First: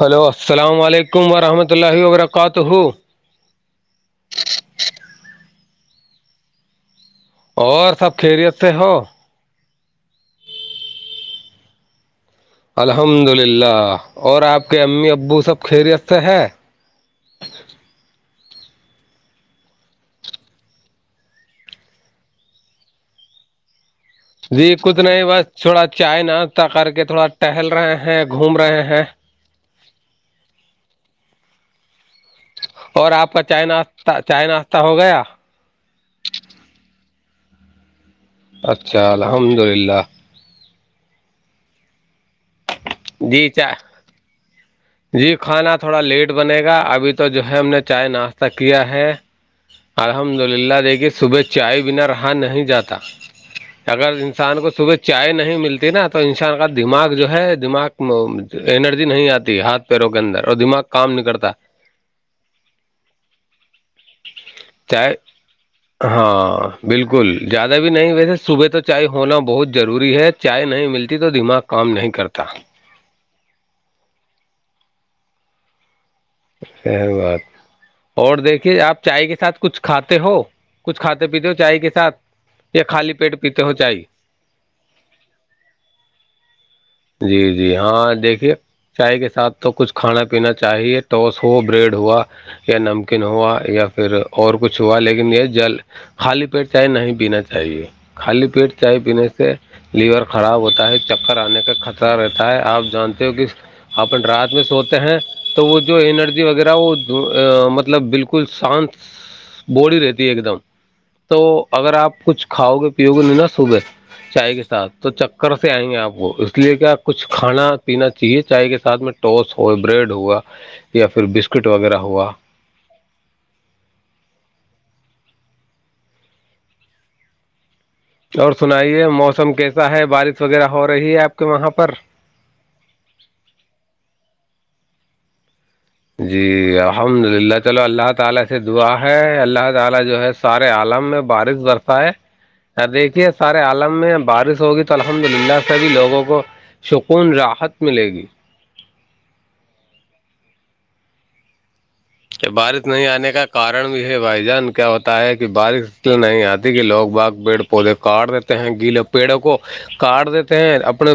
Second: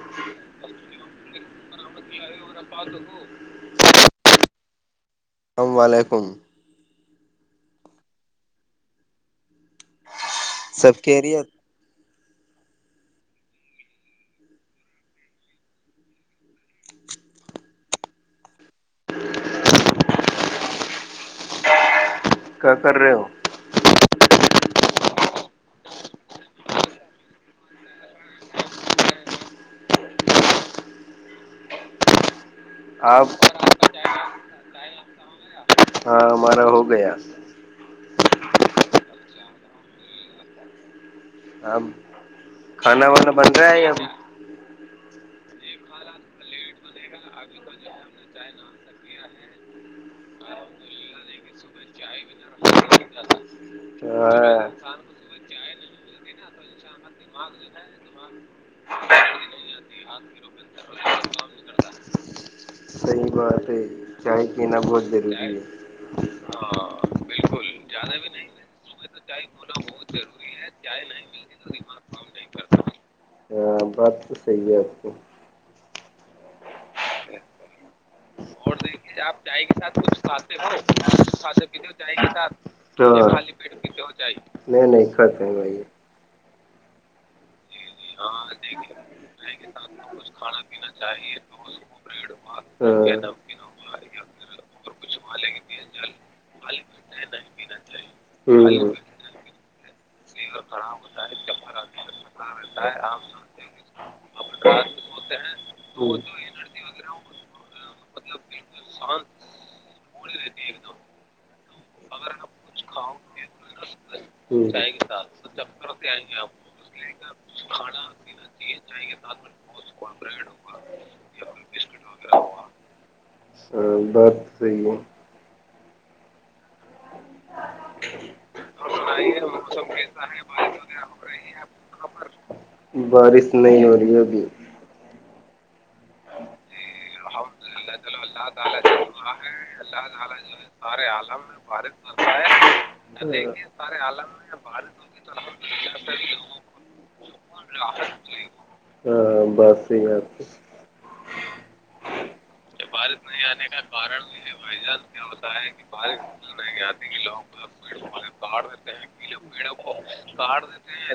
hello السلام علیکم ورحمۃ اللہ وبرکاتہ السلام علیکم اور سب خیریت سے ہو سب کیریر الحمد للہ اور آپ کے امی ابو سب خیریت سے ہے کیا کر رہے ہو جی کچھ نہیں بس تھوڑا چائے ناشتہ کر کے تھوڑا ٹہل رہے ہیں گھوم رہے ہیں اور آپ کا چائے ناشہ چائے ناشہ ہو گیا ہاں ہمارا ہو گیا اچھا الحمد للہ اب کھانا وانا جی بن رہا ہے چائے اب جی کھانا تھوڑا لیٹ بنے گا ابھی تو جو ہے ہم نے چائے ناشتہ کیا ہے الحمد للہ دیکھیے صبح چائے بنا رہا نہیں جاتا اگر انسان کو ہاں صبح چائے نہیں ملتی نا تو انسان کا دماغ جو ہے دماغ انرجی نہیں آتی ہاتھ پیروں کے اندر اور دماغ کام ن کرلتا صی بات ہے چائے پینا بہت چائے دیر لے ہاں بالکل زیادہ بھی نہیں ویسے صبح تو چائے ہونا بہت ضروری ہے چائے نہیں ملتی تو دماغ کام نہیں کرتا ہاں بات تو صحیح ہے آپ کو س بات اور دیکھیے آپ چائے کے ساتھ کچھ کھاتے ہو کچھ کھاتے پیتے ہو چائے کے ساتھ یہ تو خالی پیٹ پیتے ہو چاہے نہیں نہیں کھ پیں گا یہ جی جی ہاں دیکھیے چائے کے ساتھ تو کچھ کھانا پینا چاہیے ٹاس ہو بریڈ ہوا یا نمکین ہوا یا پھر اور کچھ ہوا لیکن یہ جل خالی پیٹ چائے نہیں پینا چاہیے خالی پیٹ چائے پینے سے لیور خراب ہوتا ہے چکر آنے کا رہتا ہے آپ جانتے ہو کہ اپن رات میں سوتے ہیں تو وہ جو انرجی وغیرہ وہ مطلب بالکل بکل شانت باڈی رہتی ہے ایک دم تو اگر آپ کچھ کھاؤ گے پیو گے نہیں نا صبح چائے کے ساتھ تو کرس سے آئیں گے آپ اس لیے کیا کچھ کھانا پینا چاہیے چائے کے ساتھ میں ٹوس ہو بریڈ ہوا یا پھر بسکٹ وغیرہ ہوا بہات صحی ہے اور سنائیے موسم کیسا ہے بارش وغیرہ ہو رہی ہے آپ کے وہاں پر بارش نہیں ہو رہی ہے ابھی جی الحمد للہ چلو اللہ تعالا سے دعا ہے اللہ تعالا جو ہے سارے عالم میں بارش برسہ ہے ادیک یہ سارے عالم میں بارش ہوگی تو الحمد للہ سبھی لوگوں کو سکون راحت ملے گی ہاں بس یہی بات کہ بارش نہیں آنے کا کارن بھی ہے بھائی جان کیا ہوتا ہے کہ بارش اس لیے نہیں آتی کہ لوگ باغ پیڑ پودے کاٹ دیتے ہیں گیلے پیڑوں کو کاٹ دیتے ہیں اپنے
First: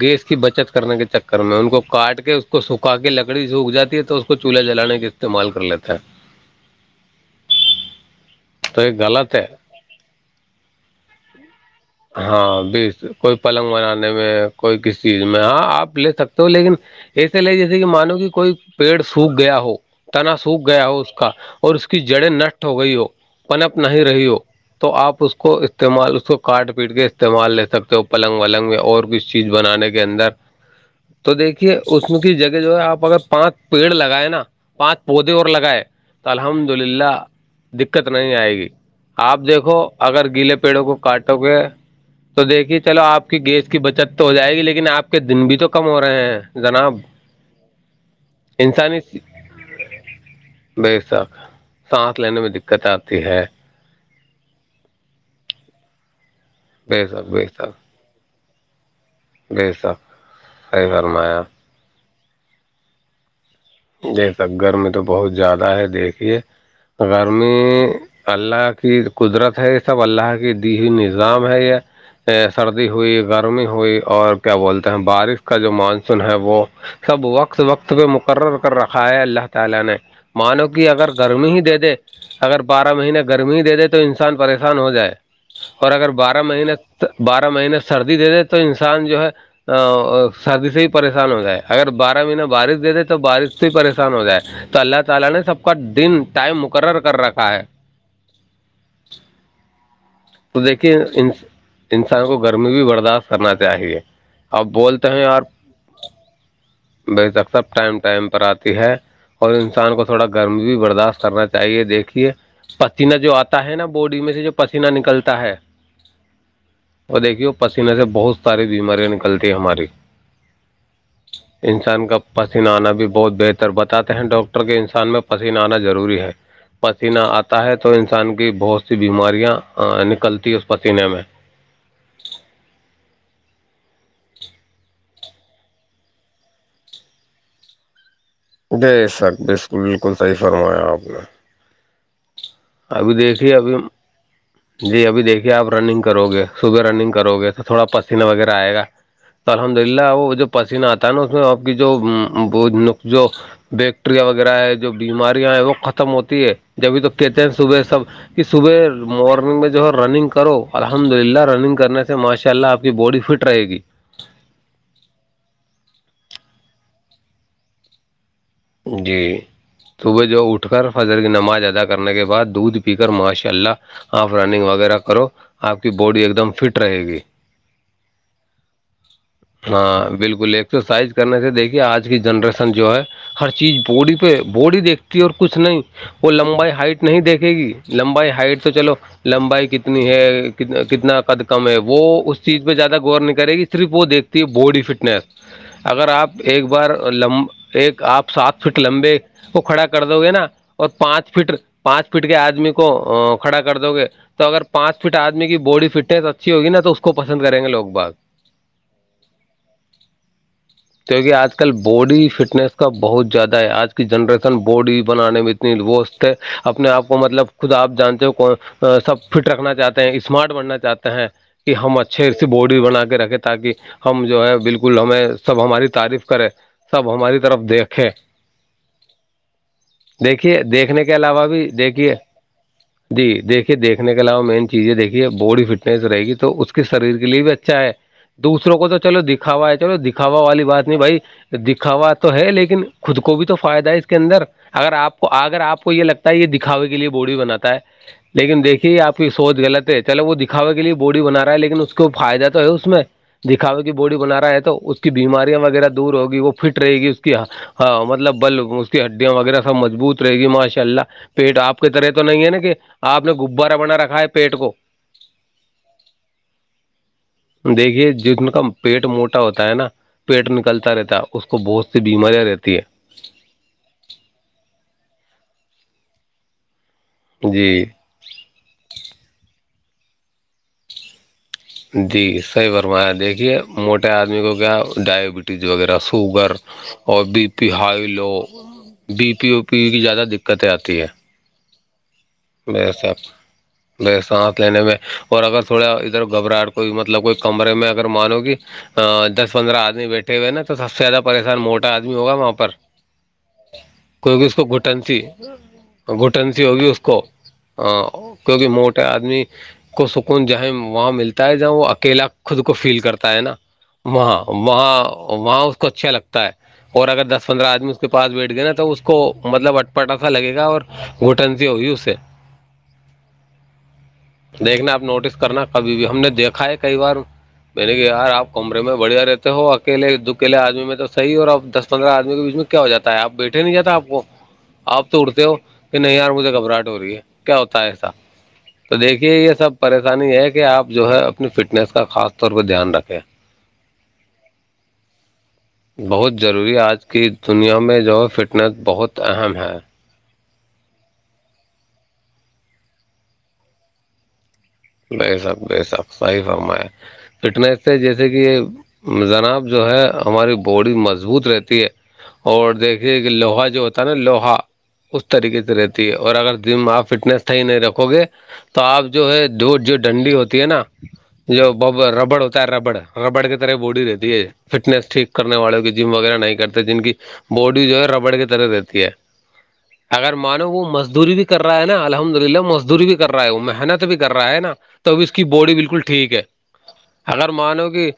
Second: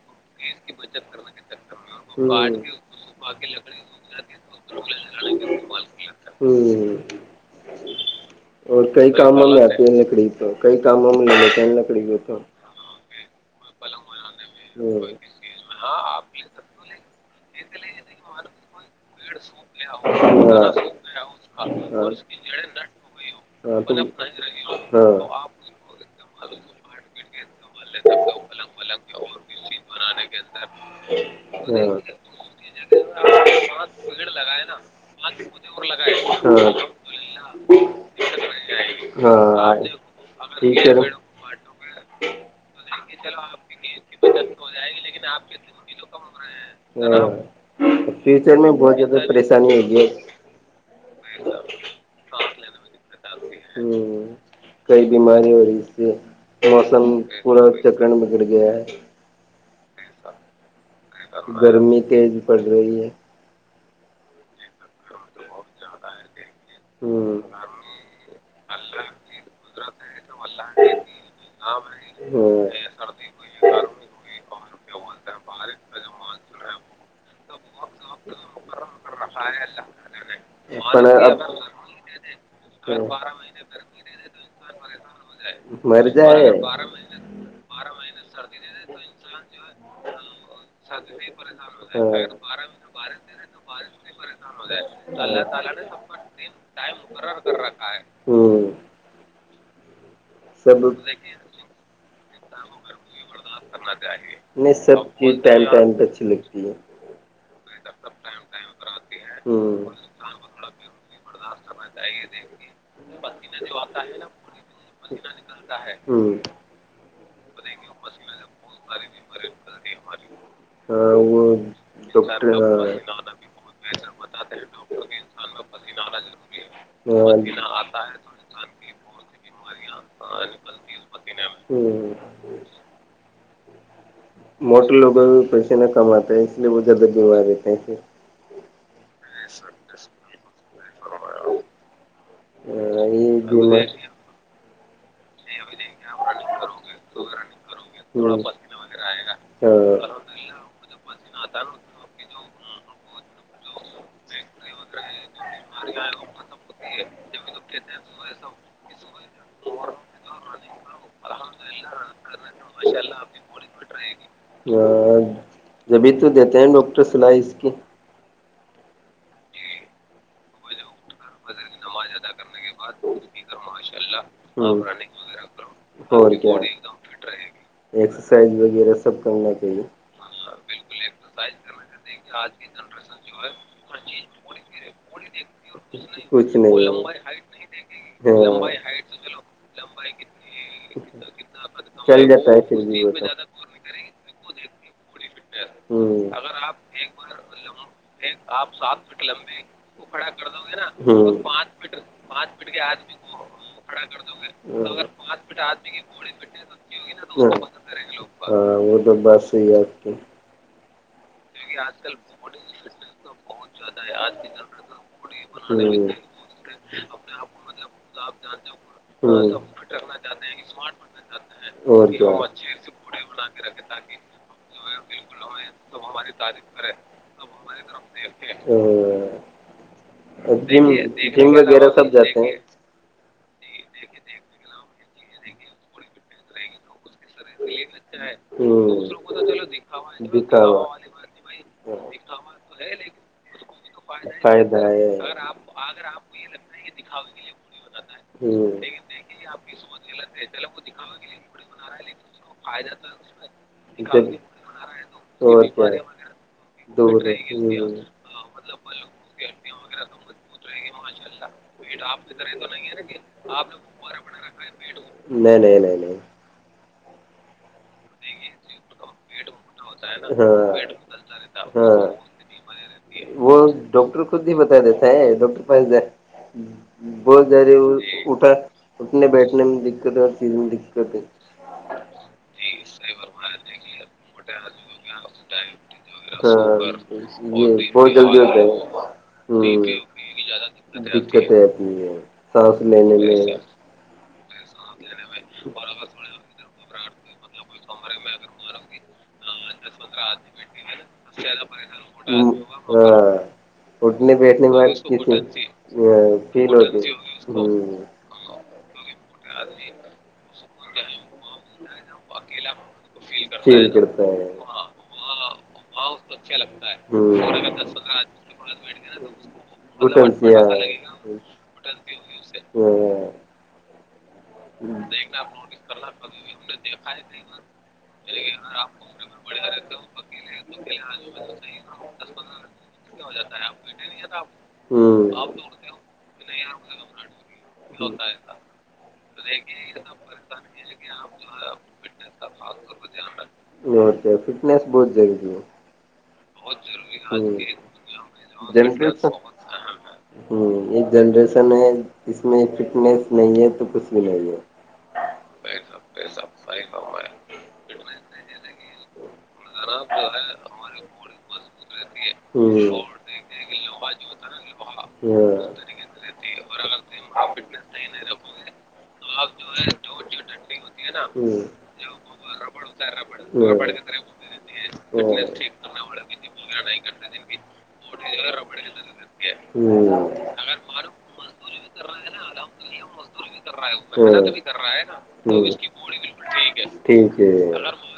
گیس اس کی بچت کرنے کے چکر میں ان کو کاٹ کے اس کو سکھا کے لکڑی سوکھ جات ہے تو کو چولہا جلانے کا استعمال کر لیتا ہے ہوں تو اور یہ کئی غلط کاموں ہے میں آتی ہے لکڑی تو کئی کاموں میں نہیں لیتے ہیں لکڑی کو تو ہاں بیس کوئی پلنگ بنانے میں کوئی کسی چیز میں ہاں آپ لے سکتے ہو لیکن ایسے لے جیسے کہ مانو کہ کوئی پیڑ سوکھ گیا ہو تنا سوکھ گیا ہو اس کا اور اس کی جڑیں نشٹ ہو گئی ہو پنپ نہیں رہی ہو تو آپ اس کو استعمال اس کو کارٹ پیٹ کے استعمال لے سکتے ہو پلنگ ولنگ میں اور ک چیز بنانے کے اندر [unintelligible] تو دیکھیے اس میں کی جگہ جو ہے آپ اگر پانچ پیڑ لگائے نا پانچ پودے اور لگائے تو الحمد للہ دقت نہیں آئے گی آپ دیکھو اگر گیلے پیڑوں کو کاٹو گے تو دیکھیے چلو آپ کی گیس کی بچت تو ہو جائے گی لیکن آپ کے دن بھی تو کم ہو رہے ہیں جناب فیوچر میں بہت انسانی زیادہ پریشانی ہو گئی ہے بے شک سانس لینے میں دقت آتی ہے ہوں کئی بیماری ہو رہی اس سے موسم بے شک بے پورا شک چکرن بکڑ گ ہے بے شک صحیح فرمایا گرمی تیز پڑ رہی ہے جیسک گرمی تو بہت زیادہ ہے دیکھیے ہوں گرمی اللہ کی قدرت ہے یہ سب اللہ کی دی ہوئی نظام ہے یہ سردی ہوئی گرمی ہوئی اور کیا بولتے ہیں بارش کا جو مانسون ہے وہ سب وقت وقت پہ مقرر کر رکھا ہے اللہ تعالا نے مانو کہ اگر گرمی ہی دے دے اگر بارہ مہینے گرمی ہی دے دے تو انسان پریشان ہو جائے اور اگر بارہ مہینے بارہ مہینے سردی دے دے تو انسان جو ہے سردی سے ہی پریشان ہو جائے اگر بارہ مہینہ بارش دے دے تو بارش پریشان ہو جائے تو اللہ تعالی نے سب کا دن ٹائم مقرر کر رکھا ہے ہوں تو سب دیکھیے ان انسان کو گرمی بھی برداشت کرنا چاہیے اپ نے بولتے ہیں یار ٹائم پہ اچھی لگتی ہے بے اکثر ٹائم ٹائم پر آتی ہے اور ہوں انسان کو تھوڑا گرم بھی برداشت کرنا چاہیے دیکھیے پسیینہ جو آتا ہے نا بوڈی میں سے جو پین نہیں مینہ نکلتا ہے ہاں اور دیکھیے پسینے سے بہت ساری بیماریاں نکلتی ہیں ہماری ہاں وہ انسان کا پسین آنا بھی بہت بہتر بتاتے ہیں ڈاکٹر کے انسان میں پسین آنا ضروری ہے پسیینہ ہے آتا ہے ہاں تو انسان کی بہت سی بیماریاں نکلتی ہے اس پسینے میں ہوں موٹر لوگوں بھی پیسے نہ کماتے ہے اس لیے وہ زیادہ بیمار رہتے ہیں ایے بے سک بالکل بالکل صحیح فرمایا آپ نے ابھی پھر یہ دیکھیے ابھی جی ابھی دیکھیے آپ رننگ کرو گے سب رننگ کرو گے تو تھوڑا پسیینہ وغیرہ آئے گا تو الحمد للہ وہ جو پسینہ آتا ہے نا اس میں آپ کی جو جو بیکٹیریا وغیرہ ہے جو بیماریاں ہے وہ ختم ہوتی ہے جبھی تو کہتے ہیں صبح سب کہ صبح مارنگ میں جو ہے رننگ کرو الحمد للہ رننگ کرنے سے ماشاء اللہ آپ کی باڈی فٹ رہے گی ہ جبھی تو دیتے ہیں ڈاکٹر سلائی اس کی جی صبح جو اٹھ اٹھ کر فضر کی نماز ادا کرنے کے بعد دودھ پی کر ماشاء اللہ آف رننگ وغیرہ کرو آپ کی باڈی ایک دم فٹ رہے گی ایکسرسائز وغیرہ سب کرنا چاہیے ہاں بالکل ایکسرسائز کرنے سے دیکھیے آج کی جنریشن جو ہے ہر چیز بوڈی پہ بوڈی دیکھتی ہے اور کچھ نہیں وہ کچھ لمبائی ہے ہائٹ نہیں دیکھے گی لمبائی ہائٹ تو چلو لمبائی کتنی ہے کتنا قد کم ہے وہ اس چیز پہ زیادہ غور نہیں کرے گی اسپ دیکھتی ہے باڈی فٹنس ہ اگر آپ ایک بار اللہ آپ سات فٹ لمبے کو کھڑا کر دو گے نا اور پانچ فٹ پانچ فٹ فٹ کے آدمی کو کھڑا کر دو گے تو اگر پانچ فٹ آدمی کی باڈی فٹنےس اچھا اچھی ہوگی نا تو اس کو پسند کریں گے لو باگ ہاں وہ تو بس ہیی آتی کیونکہ آج کل باڈی فٹنس کا بہت زیادہ ہے آج کی جنریشن بورڈ بھی بنانے میں اتنی ووست ہے اپنے آپ کو مطلب خود آپ جانتے ہو سب فٹ رکھنا چاہتے ہیں اسمارٹ بننا چاہتے ہیں کہ ہم اچھے سے بورڈ بھی بنا کے رکھے تاکہ ہم جو ہے بالکل ہمیں سب ہماری تعریف کرے سب ہماری طرف دیکھے ہ دیکھیے جم دیکھنے کے علاوہ جم بھی وغیرہ سب دیکھیے جاتے ہیں جی دیکھیے دیکنے کے علاوہ مین چیز یہ دیکھیے باڈی فٹنیس رہے گی تو اس کے شریر کے لیے بھی اچھا ہے دوسروں کو تو چلو دکھاوا ہے چلو دکھاوا والی بات نہیں بھائی دکھاوا تو ہے لیکن خود کو بھی تو فائدہ ہے اس کے اندر اگر ہے آپ کو اگر آپ کو یہ لگتا ہے یہ دکھاوے کے لیے بورڈی بناتا ہے لیکن ہوں دیکھیے آپ سوچ لط ہے چلو وہ دکھاوے لیے بورڈی بنا رہا ہے لیکن اس کو فائدہ تو ہے اس میں دکھاوے کی باڈی جب بنا رہا ہے تو اس کی بیماریاں اور وغیرہ کیا دور ہوگی وہ فٹ رہے گی اس دور کی نہیں ہاں مطلب بل اس کی ہڈیاں وغیرہ سب مضبوط رہے گی ماشاء اللہ پیٹ آپ کی طرح تو نہیں ہے نا کہ آپ نے غبارہ بنا رکھا ہے پیٹ کو نہیں نہیں نہیں نہیں دیکھیے جن کا پیٹ موٹ ہوتا ہے نا پیٹ نکلتا ہاں رہتا ہے اس کو بہت سی ہاں بیماریاں رہتی ہیں وہ ڈاکٹر خود نہیں بتا دیتا ہے ڈاکٹر پاس بہت ج رہے جی اٹھا اٹھنے بیٹھنے میں دقت ہے اور چیز میں دقت ہے جی صحیح برمایا دیکھیے موٹے آدمی کو کیا ڈائبٹیز وغیرہ سوگر اور بی پی ہائی یہ بہت جلدی لو ہوتا بی پی او پی کی زیادہ دقتیں آتی ہے کس اپ ویس وس سانس لینے میں اور اگر تھوڑا ادھر گھبراہٹ کوئی مطلب کوئی کمرے میں اگر مانو کہ دس پندرہ آدمی بیٹھے ہوئے نا تو سب سے زیادہ پریشان موٹا آدمی ہوگا وہاں پر ہاں اٹنے کیونکہ اس کو بیٹنی مار گھٹن سی کسی فل ہوتی ا کیونکہ موٹے آدمی آ نہیں ج ہے وہاں ملتا ہے جہ وہ اکیلا خود کو فیل کرتا ہے نا فیل کرتا وہاں ہے وہاں وہاں اس کو اچھا لگتا ہے اور اگر ہوں دس پندرہ آدمی اس کے پاس بیٹھ گئے نا تو اس کو مطلب اٹپٹا گھٹن سا سی لگے ہے گا اور گوٹنی ہوی سے ہ دیکھنا آپ نوٹس کرنا کبھی بھی ہم نے دیکھا ہے کئی بار میں نے کہ یار آپ کمرے میں بڑھیا رہتے تو ہو اکیے دوکیل آدمی میں توح اوربس پندرہ آدمی کے بیچ میں کیا ہو جاتا ہے آپ بیٹھے نہیں جاتا آپ کو آپ ہوں تو اٹتے ہو کہ نہیں یار مجھے گھبراہٹ ہو رہی ہے کیا ہوتا ہے ایسا تو دیکھیے یہ سب پریشانی ہے کہ آپ جو ہے اپنی فٹنیس کا خاص طور پہ دھیان رکھیں یہ ہوتا فٹنیس بہت جگی ہے بہت ضروری آج کی دنیا میں جو ہے فٹنس جن سے بہت اہم ہے ہوں ایک جنریشن ہے اس میں فٹنیس نہیں ہے تو کچھ بھی نہیں ہے نہیں سب بے سک ص ہی فم ہے فٹنیس سے جیسے کہ جناب جو ہے ہماری باڈی مضبوط رہتی ہے ہوں اور دیکھیے کہ لوہا جو ہوتا ہے نا لوہا اس طریقے سے رہتی ہے اور اگر جم آپ فٹنیس ص ہی نہیں رکھو گے تو آپ جو ہے جو جو ڈنڈی ہوتی ہے نا جو ب ربڑ ہوتا ہے ربڑ ربڑ کی طرح بوڈی رہ دیے فٹنس ٹھیک کرنے والوں کی جم وغیرہ نہیں کرتے جن کی باڈی جو ہے ربڑ کی طرح رہتی ہے ہوں اگر مانو وہ مزدوری بھی کر رہا ہے نا الحمد للہ مزدوری بھی کر رہا ہے وہ محنت بھی کر رہا ہے نا توب اس کی باڈی بالکل ٹھیک ہے ٹھیک اگر ہے مانو کہ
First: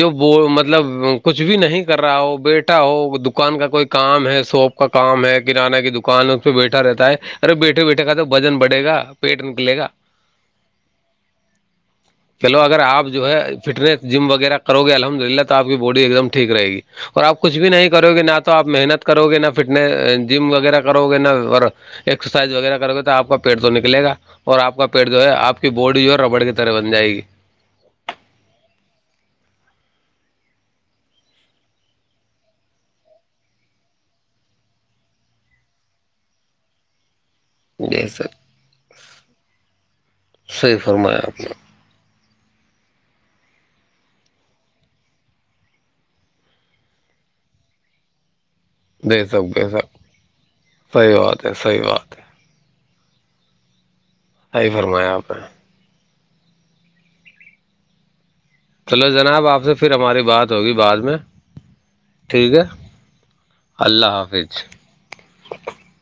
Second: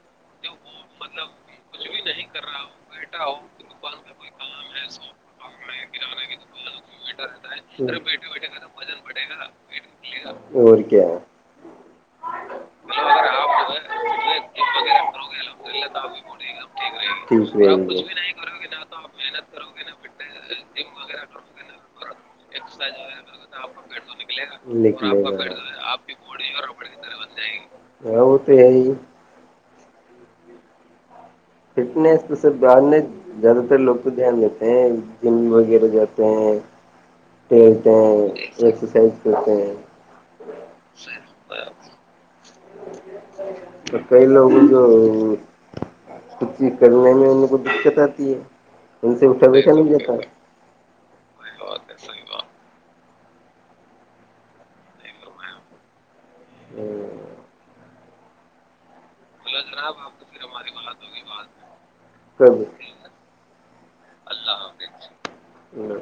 جو ب مطلب کچھ بھی نہیں کر رہا ہو بیٹھا ہو دکان کا کوئی کام ہے سوپ کا کام ہے کانہ کی دکان ہے اس پہ بیٹھا رہتا ہے ارے بیٹھے بیٹھے کا تو وزن بڑے گا پیٹ نکلے گا ور کیا چلو اگر مطلب ہے جم وغیرہ کرو گے الحمد للہ تو کی باڈی ایک دم ٹھیک رہے گی آپ جو ہے فٹنیس جم وغیرہ کرو گے الحمد للہ تو آپ کی باڈی ایک دم ٹھیک رہے گی اور آپ کچھ بھی نہیں کرو گے نہ تو آپ محنت کرو گے نہ فٹس جم وغیرہ کرو گے نہا اور ایکسرسائز وغیرہ کرو گے تو آپ کا پیٹ تو نکلے گا اور آپ کا پیٹ جو ہےپ کی بورڈی جو ہے ربڑ کی طرح بن جائے گی وہ وہ تو ہےی فٹنیس تور ب زیادہ تر لوگ کو دھیان دیتے ہیں جم وغیرہ جاتے ہیں کھیلتے جی ہیں سر ایکسرسائز کرتے ہیں صحیح فرمایاپ نے تو کئی لوگوں جو ک چی کرنے میں ان کو دقت آتی ہے ان بے سے اٹھا شک بے بیٹھا نہیں شک جاتتا صحیح بات ہے صحیح بات ہے آائی فرمایا آپ نے ہوں چلو جناب آپ سے پھر ہماری بات ہوگی بعد میں ٹھیک ہے اللہ حافظ ہوں